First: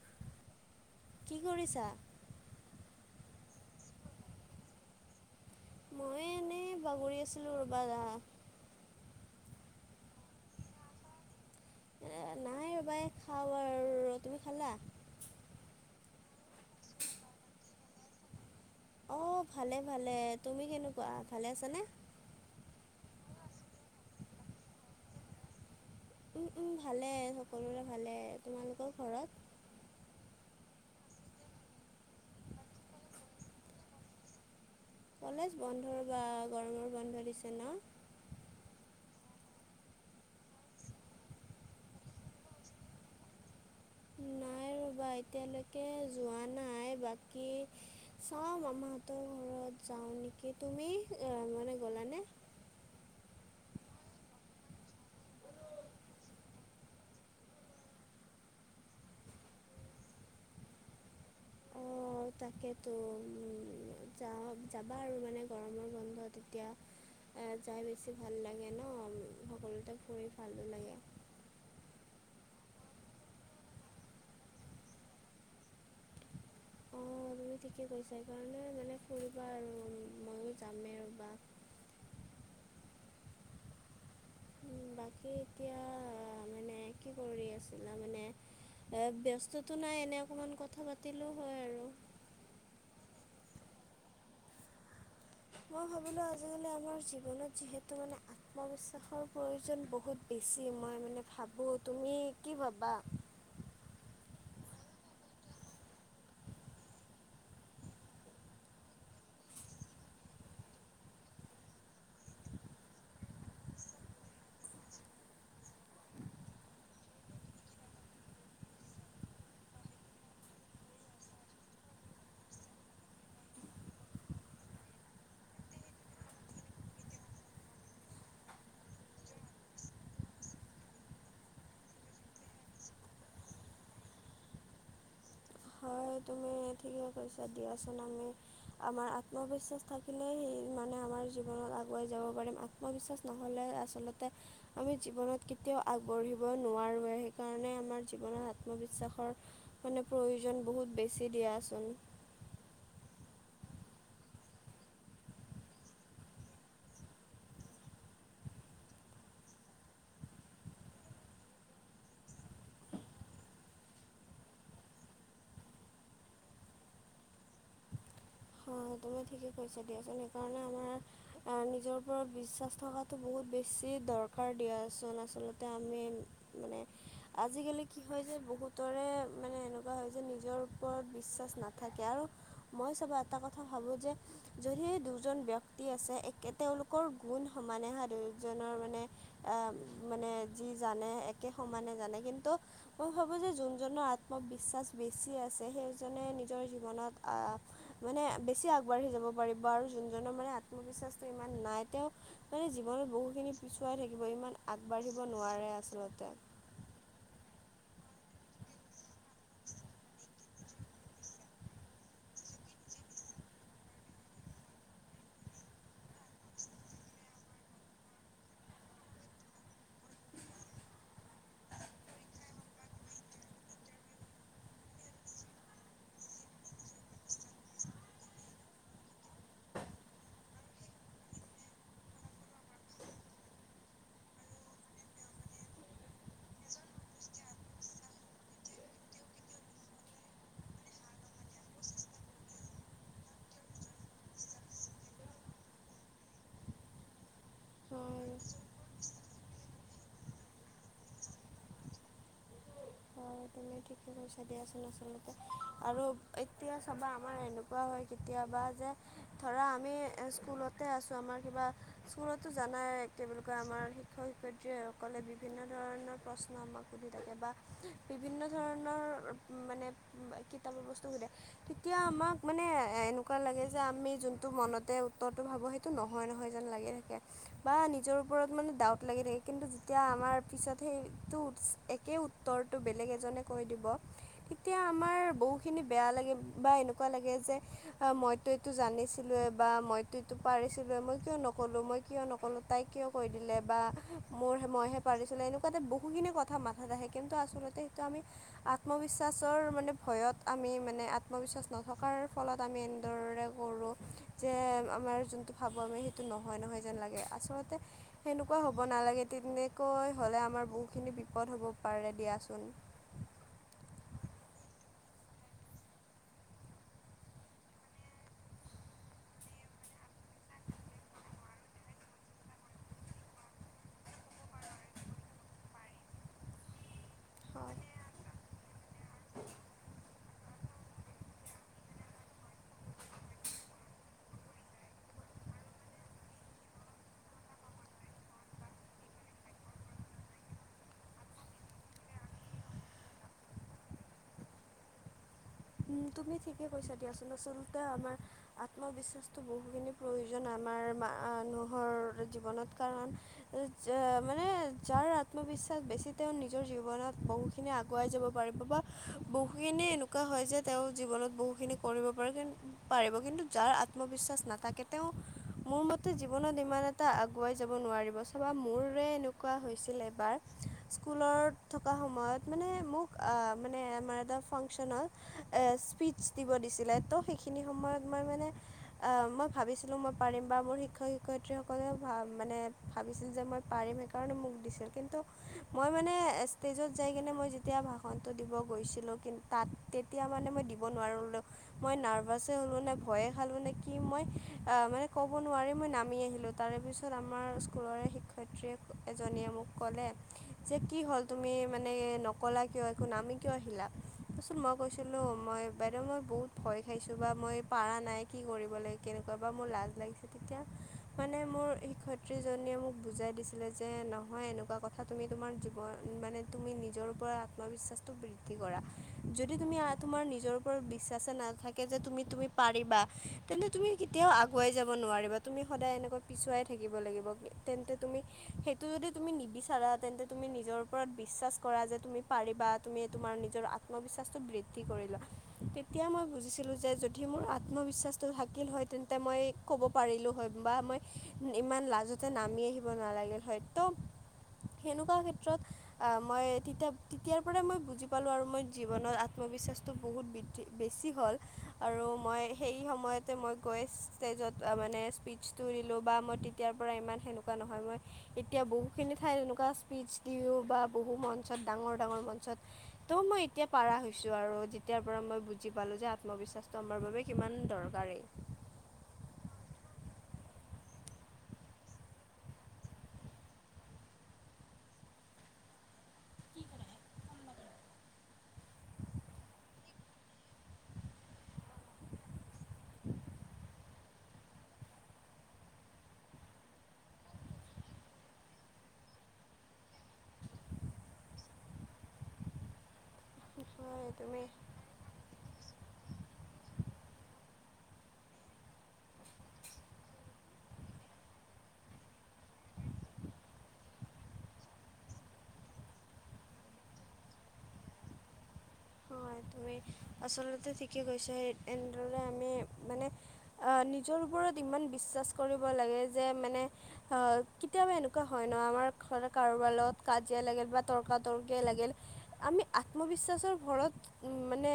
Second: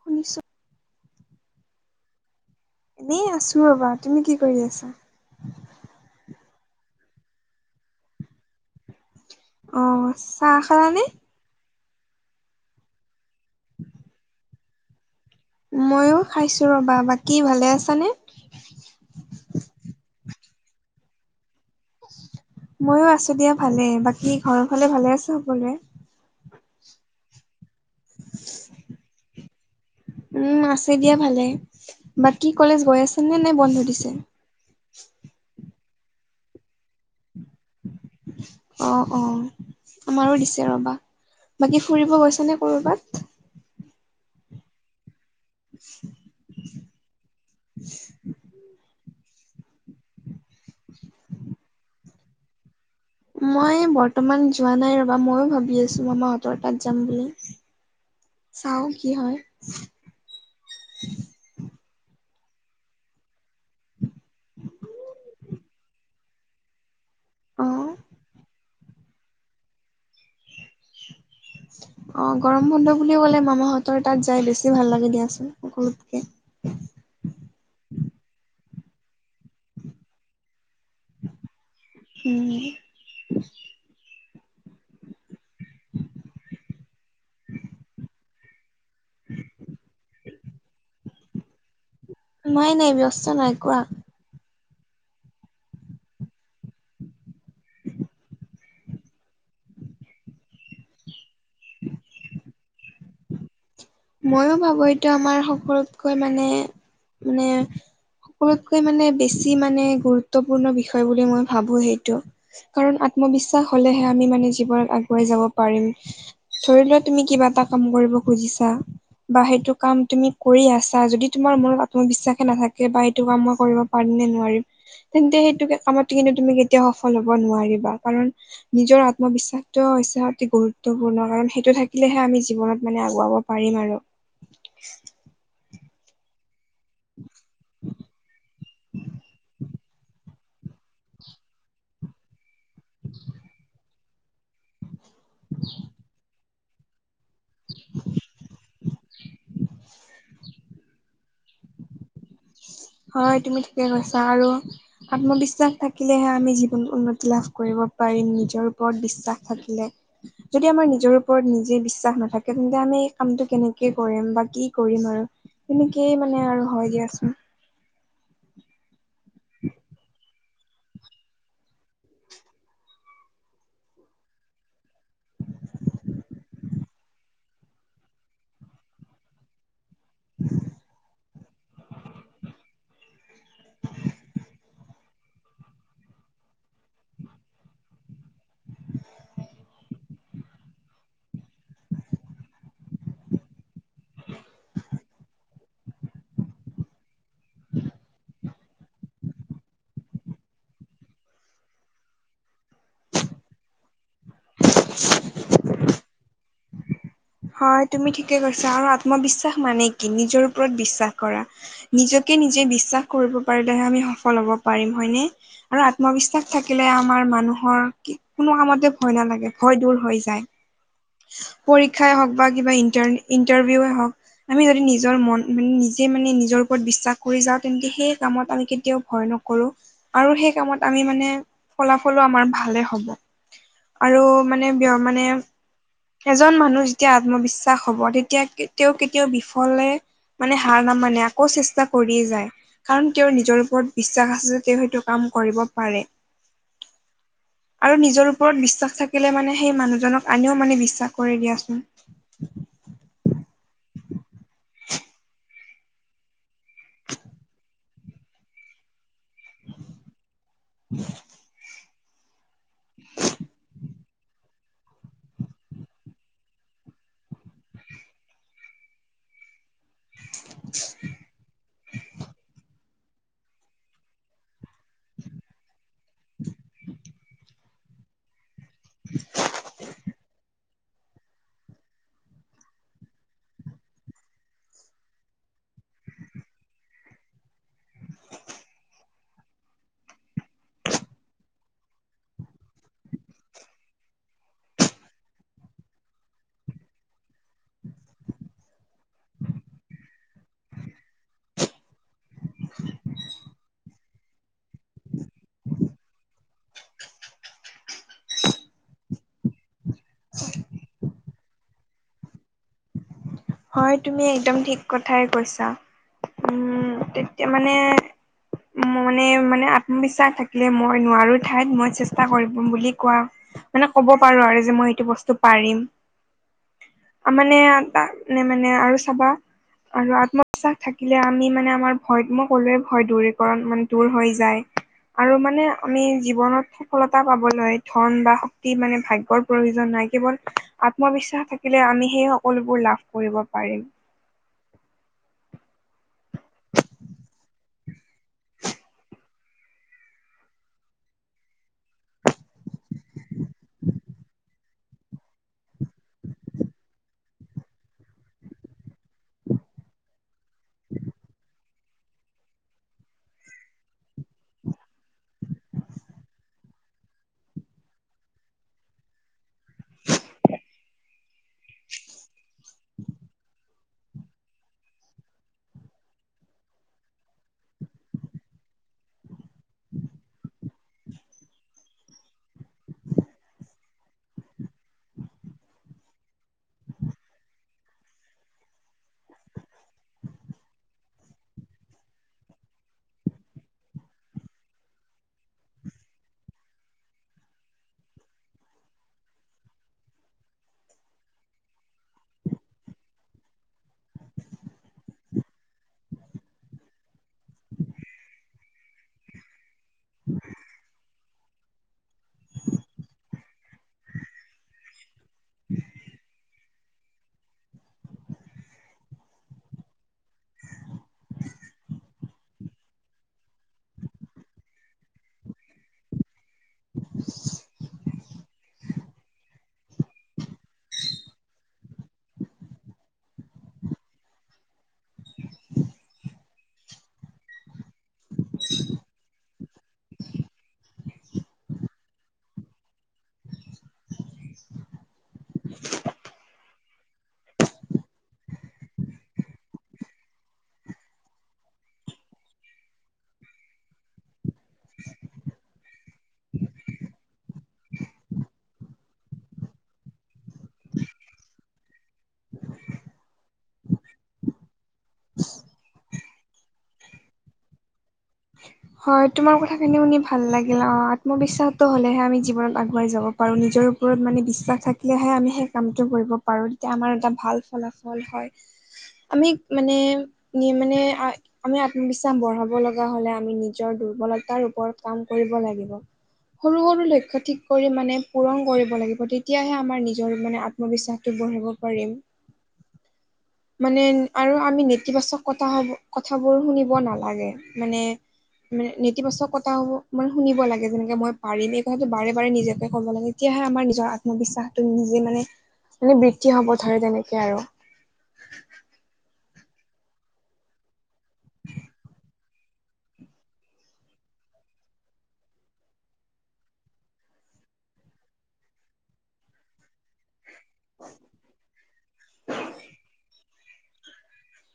শুনিছো। কি কৰিছা? এনেই আছো ৰবা। তুমি কি কৰি আছা? মই এনেই বাগৰি আছিলোঁ ৰ'বা আ অঁ, চাহ খালা নে? নাই ৰ'বা এ খাওঁ আৰু। তুমি খালা? মইয়ো খাইছো ৰবা। বাকী ভালে আছা নে? অঁ ভালে ভালে। তুমি কেনেকুৱা ভালে আছা নে? মইয়ো আছো দিয়া ভালে। বাকী ঘৰৰ ফালে ভালে আছে সকলোৱে? উম উম ভালে সকলোৰে ভালে। তোমালোকৰ ঘৰত? উম আছে দিয়া ভালে বাকী কলেজ গৈ আছা নে নাই বন্ধ দিছে? কলেজ বন্ধ ৰবা, গৰমৰ বন্ধ দিছে ন। অঁ অঁ আমাৰো দিছে ৰবা। বাকী ফুৰিব গৈছা নে কৰ'বাত নাই ৰ'বা এতিয়ালৈকে যোৱা নাই বাকী চাওঁ মামাহঁতৰ ঘৰত যাওঁ নেকি তুমি মানে গ'লানে মই বৰ্তমান যোৱা নাই ৰবা ময়ো ভাবি আছো আমাৰ [unintelligible] তাত যাম বুলি চাও কি হয় অঁ তাকেতো যাওঁ যাবা আৰু মানে গৰমৰ বন্ধ এতিয়া [unintelligible] এই যাই বেছি ভাল লাগে ন সকলোতে ফুৰি ভালো লাগে অ গৰম বন্ধ বুলি ক'লে মামাহঁতৰ তাত যাই বেছি ভাল লাগে দিয়াচোন সকলোতকে অঁ তুমি ঠিকে কৈছা সেইকাৰণে যেনে ফুৰিবা আৰু ময়ো যামেই ৰ বা উম বাকী এতিয়া মানে কি কৰি আছিলা মানে এ ব্যস্ততটো নাই এনে অকণমান কথা পাতিলেও হয় আৰু নাই নাই ব্যস্ত নাই কোৱা মই ভাবিলোঁ আজিকালি আমাৰ জীৱনত যিহেতু মানে মবিশ্বাসৰ প্ৰয়োজন বহুত বেছি মই মানে ভাবো তুমি কি ভাবা ময়ো ভাবো এইটো আমাৰ সকলোতকৈ মানে মানে সকলোতকৈ মানে বেছি মানে গুৰুত্বপূৰ্ণ বিষয় বুলি মই ভাবো সেইটো কাৰণ আত্মবিশ্বাস হলেহে আমি মানে জীৱন আগুৱাই যাব পাৰিম ধৰি লোৱা তুমি কিবা এটা কাম কৰিব খুজিছা বা সেইটো কাম তুমি কৰি আছা যদি তোমাৰ মনত আত্মবিশ্বাসে নাথাকে বা সেইটো কাম মই কৰিব পাৰিমনে নোৱাৰিম তেন্তে সেইটোকে কামত কিন্তু তুমি কেতিয়া সফল হ'ব নোৱাৰিবা কাৰণ নিজৰ আত্মবিশ্বাসটো হৈছে অতি গুৰুত্বপূৰ্ণ কাৰণ সেইটো থাকিলেহে আমি জীৱনত মানে আগুৱাব পাৰিম আৰু [unintelligible] হয় তুমি ঠিকে কৈছা দিয়াচোন আমি আমাৰ আত্মবিশ্বাস থাকিলে সি মানে আমাৰ জীৱনত আগুৱাই যাব পাৰিম আত্মবিশ্বাস নহ'লে আচলতে, আমি জীৱনত কেতিয়াও আগবাঢ়িব মই নোৱাৰোয়ে, সেইকাৰণে আমাৰ জীৱনত আত্মবিশ্বাসৰ মানে প্ৰয়োজন বহুত বেছি দিয়াচোন হয় তুমি ঠিকে কৈছা আৰু আত্মবিশ্বাস থাকিলেহে আমি জীৱনত উন্নতি লাভ কৰিব পাৰিম। নিজৰ ওপৰত বিশ্বাস থাকিলে যদি আমাৰ নিজৰ ওপৰত নিজে বিশ্বাস নাথাকে, তেন্তে আমি এই কামটো কেনেকে কৰিম বা কি কৰিম আৰু তেনেকেই মানে আৰু হয় দিয়াচোন হয় তুমি ঠিকেই কৈছা দিয়াচোন সেইকাৰণে আমাৰ আৰু নিজৰ ওপৰত বিশ্বাস থকাটো বহুত বেছি দৰকাৰ দিয়াচোন। আচলতে আমি মানে আজিকালি কি হয় যে বহুতৰে মানে এনেক এনেকা হয় যে নিজৰ ওপৰত বিশ্বাস নাথাকে আৰু মই চব এটা কথা ভাবোঁ যে যদি দুজন ব্যক্তি আছে, একে তেওঁলোকৰ গুণ সমানেহা দুয়োজনৰ মানে আহ মানে যি জানে একে সমানে জানে কিন্তু মই ভাবো যে জোনজনৰ আত্মবিশ্বাস বেছি আছে, সেইজনে নিজৰ জীৱনত আহ মানে বেছি আগবাঢ়ি যাব পাৰিব। আৰু জোনজনৰ মানে আত্মবিশ্বাসটো ইমান নাই তেওঁৰ মানে জীৱনত বহুখিনি পিছুৱাই থাকিব। ইমান আগবাঢ়িব নোৱাৰে আচলতে হয় তুমি ঠিকে কৈছা। আৰু আত্মবিশ্বাস মানে কি নিজৰ ওপৰত বিশ্বাস কৰা। নিজকে নিজে বিশ্বাস কৰিব পাৰিলেহে আমি সফল হব পাৰিম। হয়নে? আৰু আত্মবিশ্বাস থাকিলে আমাৰ মানুহৰ কি কোনো কামতে ভয় নালাগে ভয় দূৰ হৈ যায়। পৰীক্ষাই হওঁক বা কিবা ইনতাৰ ইন্টাৰভিউে হওক- আমি যদি নিজৰ মন মানে নিজে মানে নিজৰ ওপৰত বিশ্বাস কৰি যাওঁ তেন্তে সেই কামত আমি কেতিয়াও ভয় নকৰো আৰু সেই কামত আমি মানে ফলাফলো আমাৰ ভালে হ'ব। আৰু মানে বিয় মানে এজন মানুহ যেতিয়া আত্মবিশ্বাস হ'ব, তেতিয়া তেওঁ কেতিয়াও বিফলে- মানে হাৰ নামানে আকৌ চেষ্টা কৰিয়ে যায়। কাৰণ তেওঁৰ নিজৰ ওপৰত বিশ্বাস আছে যে তেওঁসেইটো কাম কৰিব পাৰে। আৰু নিজৰ হয়। ওপৰত বিশ্বাস থাকিলে মানে সেই মানুহজনক আনেও মানে বিশ্বাস কৰে দিয়াচোন। হয় তুমি ঠিকে কৈছা দিয়াচোন আচলতে আৰু এতিয়া চাবা আমাৰ এনেকুৱা হয় কেতিয়াবা যে, ধৰা আমি স্কুলতে আছোঁ আমাৰ কিবা স্কুলতো জানাই কি বুলি কয় আমাৰ শিক্ষক শিক্ষয়িত্ৰী, সকলে বিভিন্ন ধৰণৰ প্ৰশ্ন আমাক সুধি থাকে। বা বিভিন্ন- ধৰণৰ মানে কিতাপৰ বস্তু সুধে, তেতিয়া আমাক মানে- এ এনেকুৱা লাগে যে আমি জোনটো মনতে উত্তৰটো ভাবো সেইটো নহয় নহয় যেন লাগি থাকে। বা নিজৰ ওপৰত মানে ডাউট লাগি থাকে। কিন্তু যেতিয়া আমাৰ পিছত সেইটো একে উত্তৰটো বেলেগ এজনে কৈ দিব। তেতিয়া আমাৰ বহুখিনি বেয়া লাগে বা এনেকুৱা লাগে যে মইতো- এইটো জানিছিলোয়ে বা মইতো এইটো পাৰিছিলোয়ে, মই কিয় নক'লো মই কিয় নকল'লো। তাই কিয় কৈ দিলে বা মোৰ মইহে পাৰিচোনে এনেকুৱাতে বহুখিনি কথা মাথাত আহে কিন্তু আচলতে এইটো আমি আত্মবিশ্বাসৰ মানে ভয়ত আমি মানে আত্মবিশ্বাস নথকাৰ ফলত আমি এনেদৰে কৰোঁ। যে আমাৰ যোনটো ভাবোঁ আমি সেইটো নহয় নহয় যেন লাগে। আচলতে সেনেকুৱা হ'ব নালাগে। তেনেকৈ হ'লে আমাৰ বহুতখিনি বিপদ হ'ব পাৰে দিয়াচোন। হয় তুমি একদম ঠিক কথাই কৈছা। উম তেতিয়া মানে, মানে মানে আত্মবিশ্বাস থাকিলে মই নোৱাৰো। ঠাইত মই চেষ্টা কৰিব বুলি কোৱা। মানে ক'ব পাৰো আৰু যে মই এইটো বস্তু পাৰিম। মানে হয় এটা নে মানে আৰু চাবা। আৰু আত্মবিশ্বাস থাকিলে আমি মানে আমাৰ ভয়, মই কলোয়ে ভয় দূৰীকৰণ মানে দূৰ হৈ যায়। আৰু মানে আমি জীৱনত সফলতা পাবলৈ ধন বা শক্তি মানে ভাগ্যৰ প্ৰয়োজন নাই কেৱল আত্মবিশ্বাস থাকিলে আমি সেই সকলোবোৰ লাভ কৰিব পাৰিম উম তুমি ঠিকে কৈছা দিয়াচোন আচলতে আমাৰ আত্মবিশ্বাস তো বহুখিনি প্ৰয়োজন আমাৰ মানুহৰ জীৱনত কাৰণ মানে যাৰ আত্মবিশ্বাস বেছি তেওঁ নিজৰ জীৱনত বহু খিনি আগুৱাই যাব পাৰিব বা বহুখিনি এনেকুৱা হয় যে তেওঁ জীৱনত বহুখিনি কৰিব পাৰে পাৰিব কিন্তু যাৰ আত্মবিশ্বাস নাথাকে। তেওঁ মোৰ মতে জীৱনত ইমান এটা আগুৱাই যাব নোৱাৰিব চাবা মোৰে এনেকুৱা হৈছিল এবাৰ স্কুলত থকা সময়ত মানে মোক মানে আমাৰ এটা ফাংচনত- স্পীচ দিব দিছিলে তো সেইখিনি সময়ত মই মানে মই ভাবিছিলোঁ মই পাৰিম বা মোৰ শিক্ষক শিক্ষয়িত্ৰীসকলেও মানে ভাবিছিল যে মই পাৰিম সেইকাৰণে মোক দিছিল কিন্তু মই মানে ষ্টেজত যাই কিনে মই যেতিয়া ভাষণটো দিব গৈছিলোঁ কিন্তু তাত তেতিয়া মানে মই দিব নোৱাৰিলোঁ মই নাৰ্ভাছে হ'লো নে ভয়ে খালো নে কি মই অ মানে ক'ব নোৱাৰি মই নামি আহিলোঁ। তাৰেপিছত আমাৰ স্কুলৰে শিক্ষয়িত্ৰীয়ে এজনীয়ে মোক ক'লে যে কি হ'ল তুমি মানে নকলা কিয় এইখন আমি কিয় আহিলা? তাৰপিছত মই কৈছিলোঁ মই বাইদেউ মই বহুত ভয় খাইছোঁ বা মই পাৰা নাই কি কৰিব লাগিব। কেনেকুৱা বা মোৰ লাজ লাগিছে তেতিয়া মানে মোৰ শিক্ষয়ত্ৰীজনীয়ে মোক বুজাই দিছিলে। যে নহয় এনেকুৱা কথা। কথা তুমি তোমাৰ জীৱন মানে তুমি নিজৰ পৰা আত্মবিশ্বাসটো বৃদ্ধি কৰা। যদি তুমি তোমাৰ নিজৰ ওপৰত বিশ্বাসকে নাথাকে যে তুমি তুমি পাৰিবা তেন্তে। তুমি কেতিয়াও আগুৱাই যাব নোৱাৰিবা তুমি সদায় এনেকৈ পিছুৱাই থাকিব লাগিব তেন্তে। তুমি সেইটো যদি তুমি নিবিচাৰা তেন্তে তুমি নিজৰ ওপৰত বিশ্বাস কৰা যে তুমি। পাৰিবা তুমি তোমাৰ নিজৰ আত্মবিশ্বাসটো বৃদ্ধি কৰি লোৱা তেতিয়া মই বুজিছিলোঁ। যে যদি মোৰ আত্মবিশ্বাসটো থাকিল হয় তেন্তে মই ক'ব পাৰিলোঁ হয় বা মই। ইমান লাজতে নামি আহিব নালাগিল হয়তো। সেনেকুৱা ক্ষেত্ৰত মই তেতিয়া তেতিয়াৰ পৰাই মই বুজি পালোঁ আৰু মই। জীৱনত আত্মবিশ্বাসটো বহুত বৃদ্ধি বেছি হ'ল আৰু মই সেই সময়তে মই গৈ। ষ্টেজত মানে স্পীচটো দিলোঁ বা মই তেতিয়াৰ পৰা ইমান সেনেকুৱা নহয় মই। এতিয়া বহুখিনি ঠাইত এনেকুৱা স্পীচ দিও বা বহু মঞ্চত ডাঙৰ - ডাঙৰ মঞ্চত। ত' মই এতিয়া। পাৰা হৈছোঁ আৰু যেতিয়াৰ পৰা মই বুজি পালোঁ যে আত্মবিশ্বাসটো আমাৰ বাবে কিমান দৰকাৰেই। হয়, তোমাৰ কথাখিনি শুনি ভাল লাগিল অঁ আত্মবিশ্বাস। হলেহে আমি জীৱন আগুবাঢ়ি যাব পাৰোঁ। নিজৰ ওপৰত মানে বিশ্বাস থাকিলেহে আমি সেই। কামটো কৰিব পাৰো তেতিয়া আমাৰ এটা ভাল ফলাফল হয় আমি মানে। মানে আমি আত্মবিশ্বাস বঢ়াব লগা হ'লে আমি নিজৰ দুৰ্বল। দুৰ্বলতা ওপৰত কাম কৰিব লাগিব। সৰু- সৰু লক্ষ্য ঠিক কৰি মানে পূৰণ কৰিব লাগিব তেতিয়াহে আমাৰ নিজৰ মানে। মই বিশ্বাসটো গঢ়িব পাৰিম। মানে হয় তুমি আৰু আমি নেতিবাচক কথা হব কথাবোৰ শুনিব নালাগে মানে। মানে নেতিবাচক কথা মানে শুনিব লাগে যেনেকে মই পাৰিম এই কথাটো বাৰে বাৰে নিজকে ক'ব লাগে। তেতিয়াহে আমাৰ নিজৰ আত্মবিশ্বাসটো নিজে মানে - মানে বৃদ্ধি হব ধৰে তেনেকে আৰু। হয়, তুমি আচলতে ঠিকেই কৈছা সেই তেনেদৰে আমি মানে। নিজৰ ওপৰত ইমান বিশ্বাস কৰিব লাগে যে মানে। অ' কেতিয়াবা এনেকুৱা হয় ন, আমাৰ ধৰ কাৰোবাৰ লগত কাজিয়া লাগিল। [unintelligible] ধৰক মানে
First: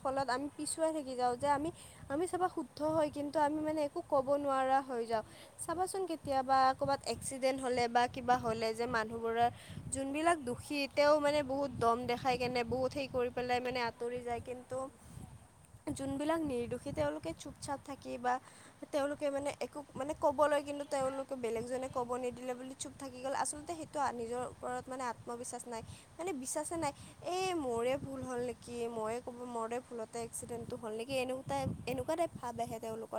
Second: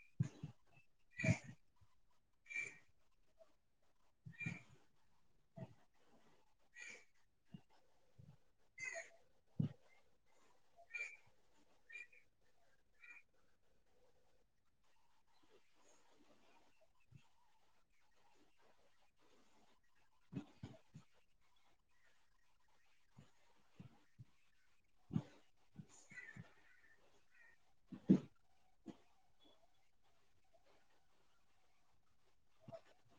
ফলত আমি পিছুৱাই থাকি যাওঁ যে আমি। আমি চাবা শুদ্ধ হয় কিন্তু আমি মানে একো কব নোৱাৰা হৈ যাওঁ। চাবাচোন কেতিয়াবা ক'ৰবাত এক্সিডেন্ট হলে বা কিবা হলে যে মানুহবোৰৰ। যোনবিলাক দুখী তেওঁ মানে বহুত দম দেখাই কেনে বহুত সেই। কৰি পেলাই মানে আঁতৰি যায় কিন্তু। যোনবিলাক নিৰ্দোষী তেওঁলোকে চুপচাপ থাকি বা। তেওঁলোকে মানে একো মানে কবলৈ কিন্তু তেওঁলোকে বেলেগ জনে ক'ব নিদিলে বুলি। চুপ থাকি গ'ল আচলতে সেইটো নিজৰ ওপৰত মানে আত্মবিশ্বাস নাই মানে বিশ্বাসে নাই। এই হয়। মোৰে ভুল হ'ল নেকি মইয়ে ক'ব মোৰৰে ভুলতে এক্সিডেণ্টটো হ'ল নেকি এনেকুৱা টাইপ ভাৱ আহে তেওঁলোক।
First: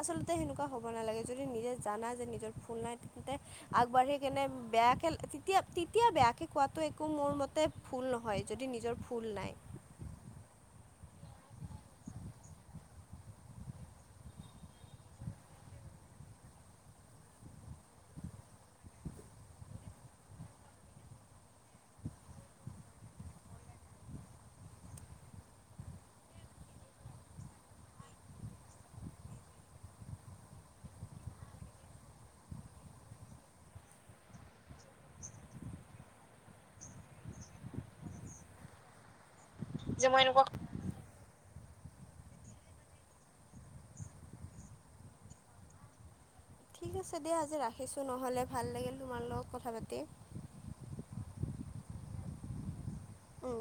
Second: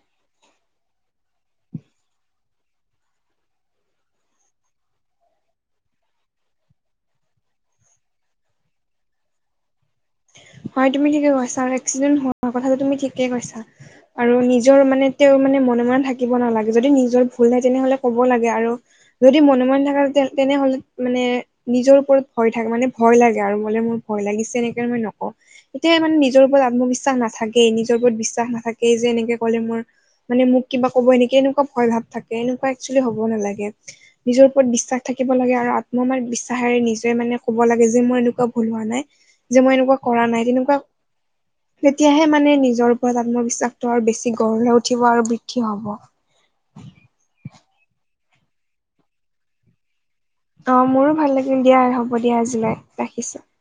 আচলতে সেনেকুৱা হ'ব নালাগে যদি নিজে জানা যে নিজৰ ভোল নাই তেন্তে। আগবাঢ়ি কেনে বেয়াকে তেতিয়া - তেতিয়া বেয়াকে কোৱাতো একো মোৰ মতে। ভুল নহয়, যদি নিজৰ ভুল নাই। হয়, তুমি ঠিকে কৈছা আৰু এক্সিডেণ্ট হোৱাৰ কথাটো তুমি ঠিকে কৈছা। আৰু নিজৰ মানে তেওঁ মানে মনে মনে থাকিব নালাগে যদি নিজৰ ভুল নাই তেনেহলে ক'ব লাগে আৰু যদি মনে মনে থাকা তেনে তেনেহ'লে মানে নিজৰ ওপৰত ভয় থাক মানে ভয় লাগে আৰু মলে মোৰ ভয় লাগিছে এনেকে মই নকওঁ এতিয়া মানে নিজৰ ওপৰত আত্মবিশ্বাস নাথাকে নিজৰ ওপৰত বিশ্বাস নাথাকে যে এনেকে কলে মোৰ মানে মোক কিবা কব এনেকে এনেকোৱা ভয় ভাৱ থাকে এনেকুৱা একচুৱেলি হ'ব নালাগে নিজৰ ওপৰত বিশ্বাস থাকিব লাগে আৰু আত্ম মাৰ বিশ্বাসেৰে নিজে মানে কব লাগে যে মোৰ এনেকুৱা ভুল হোৱা নাই যে মই এনেকুৱা কৰা নাই তেনেকুৱা তেতিয়াহে মানে নিজৰ ওপৰত আত্মবিশ্বাসটো আৰু বেছি গঢ় লৈ উঠিব আৰু বৃদ্ধি হব ঠিক আছে দিয়া আজি ৰাখিছো নহ'লে ভাল লাগিল তোমাৰ লগত কথা পাতি অ মোৰো ভাল লাগিল দিয়া হ'ব দিয়া আজিলৈ ৰাখিছো উম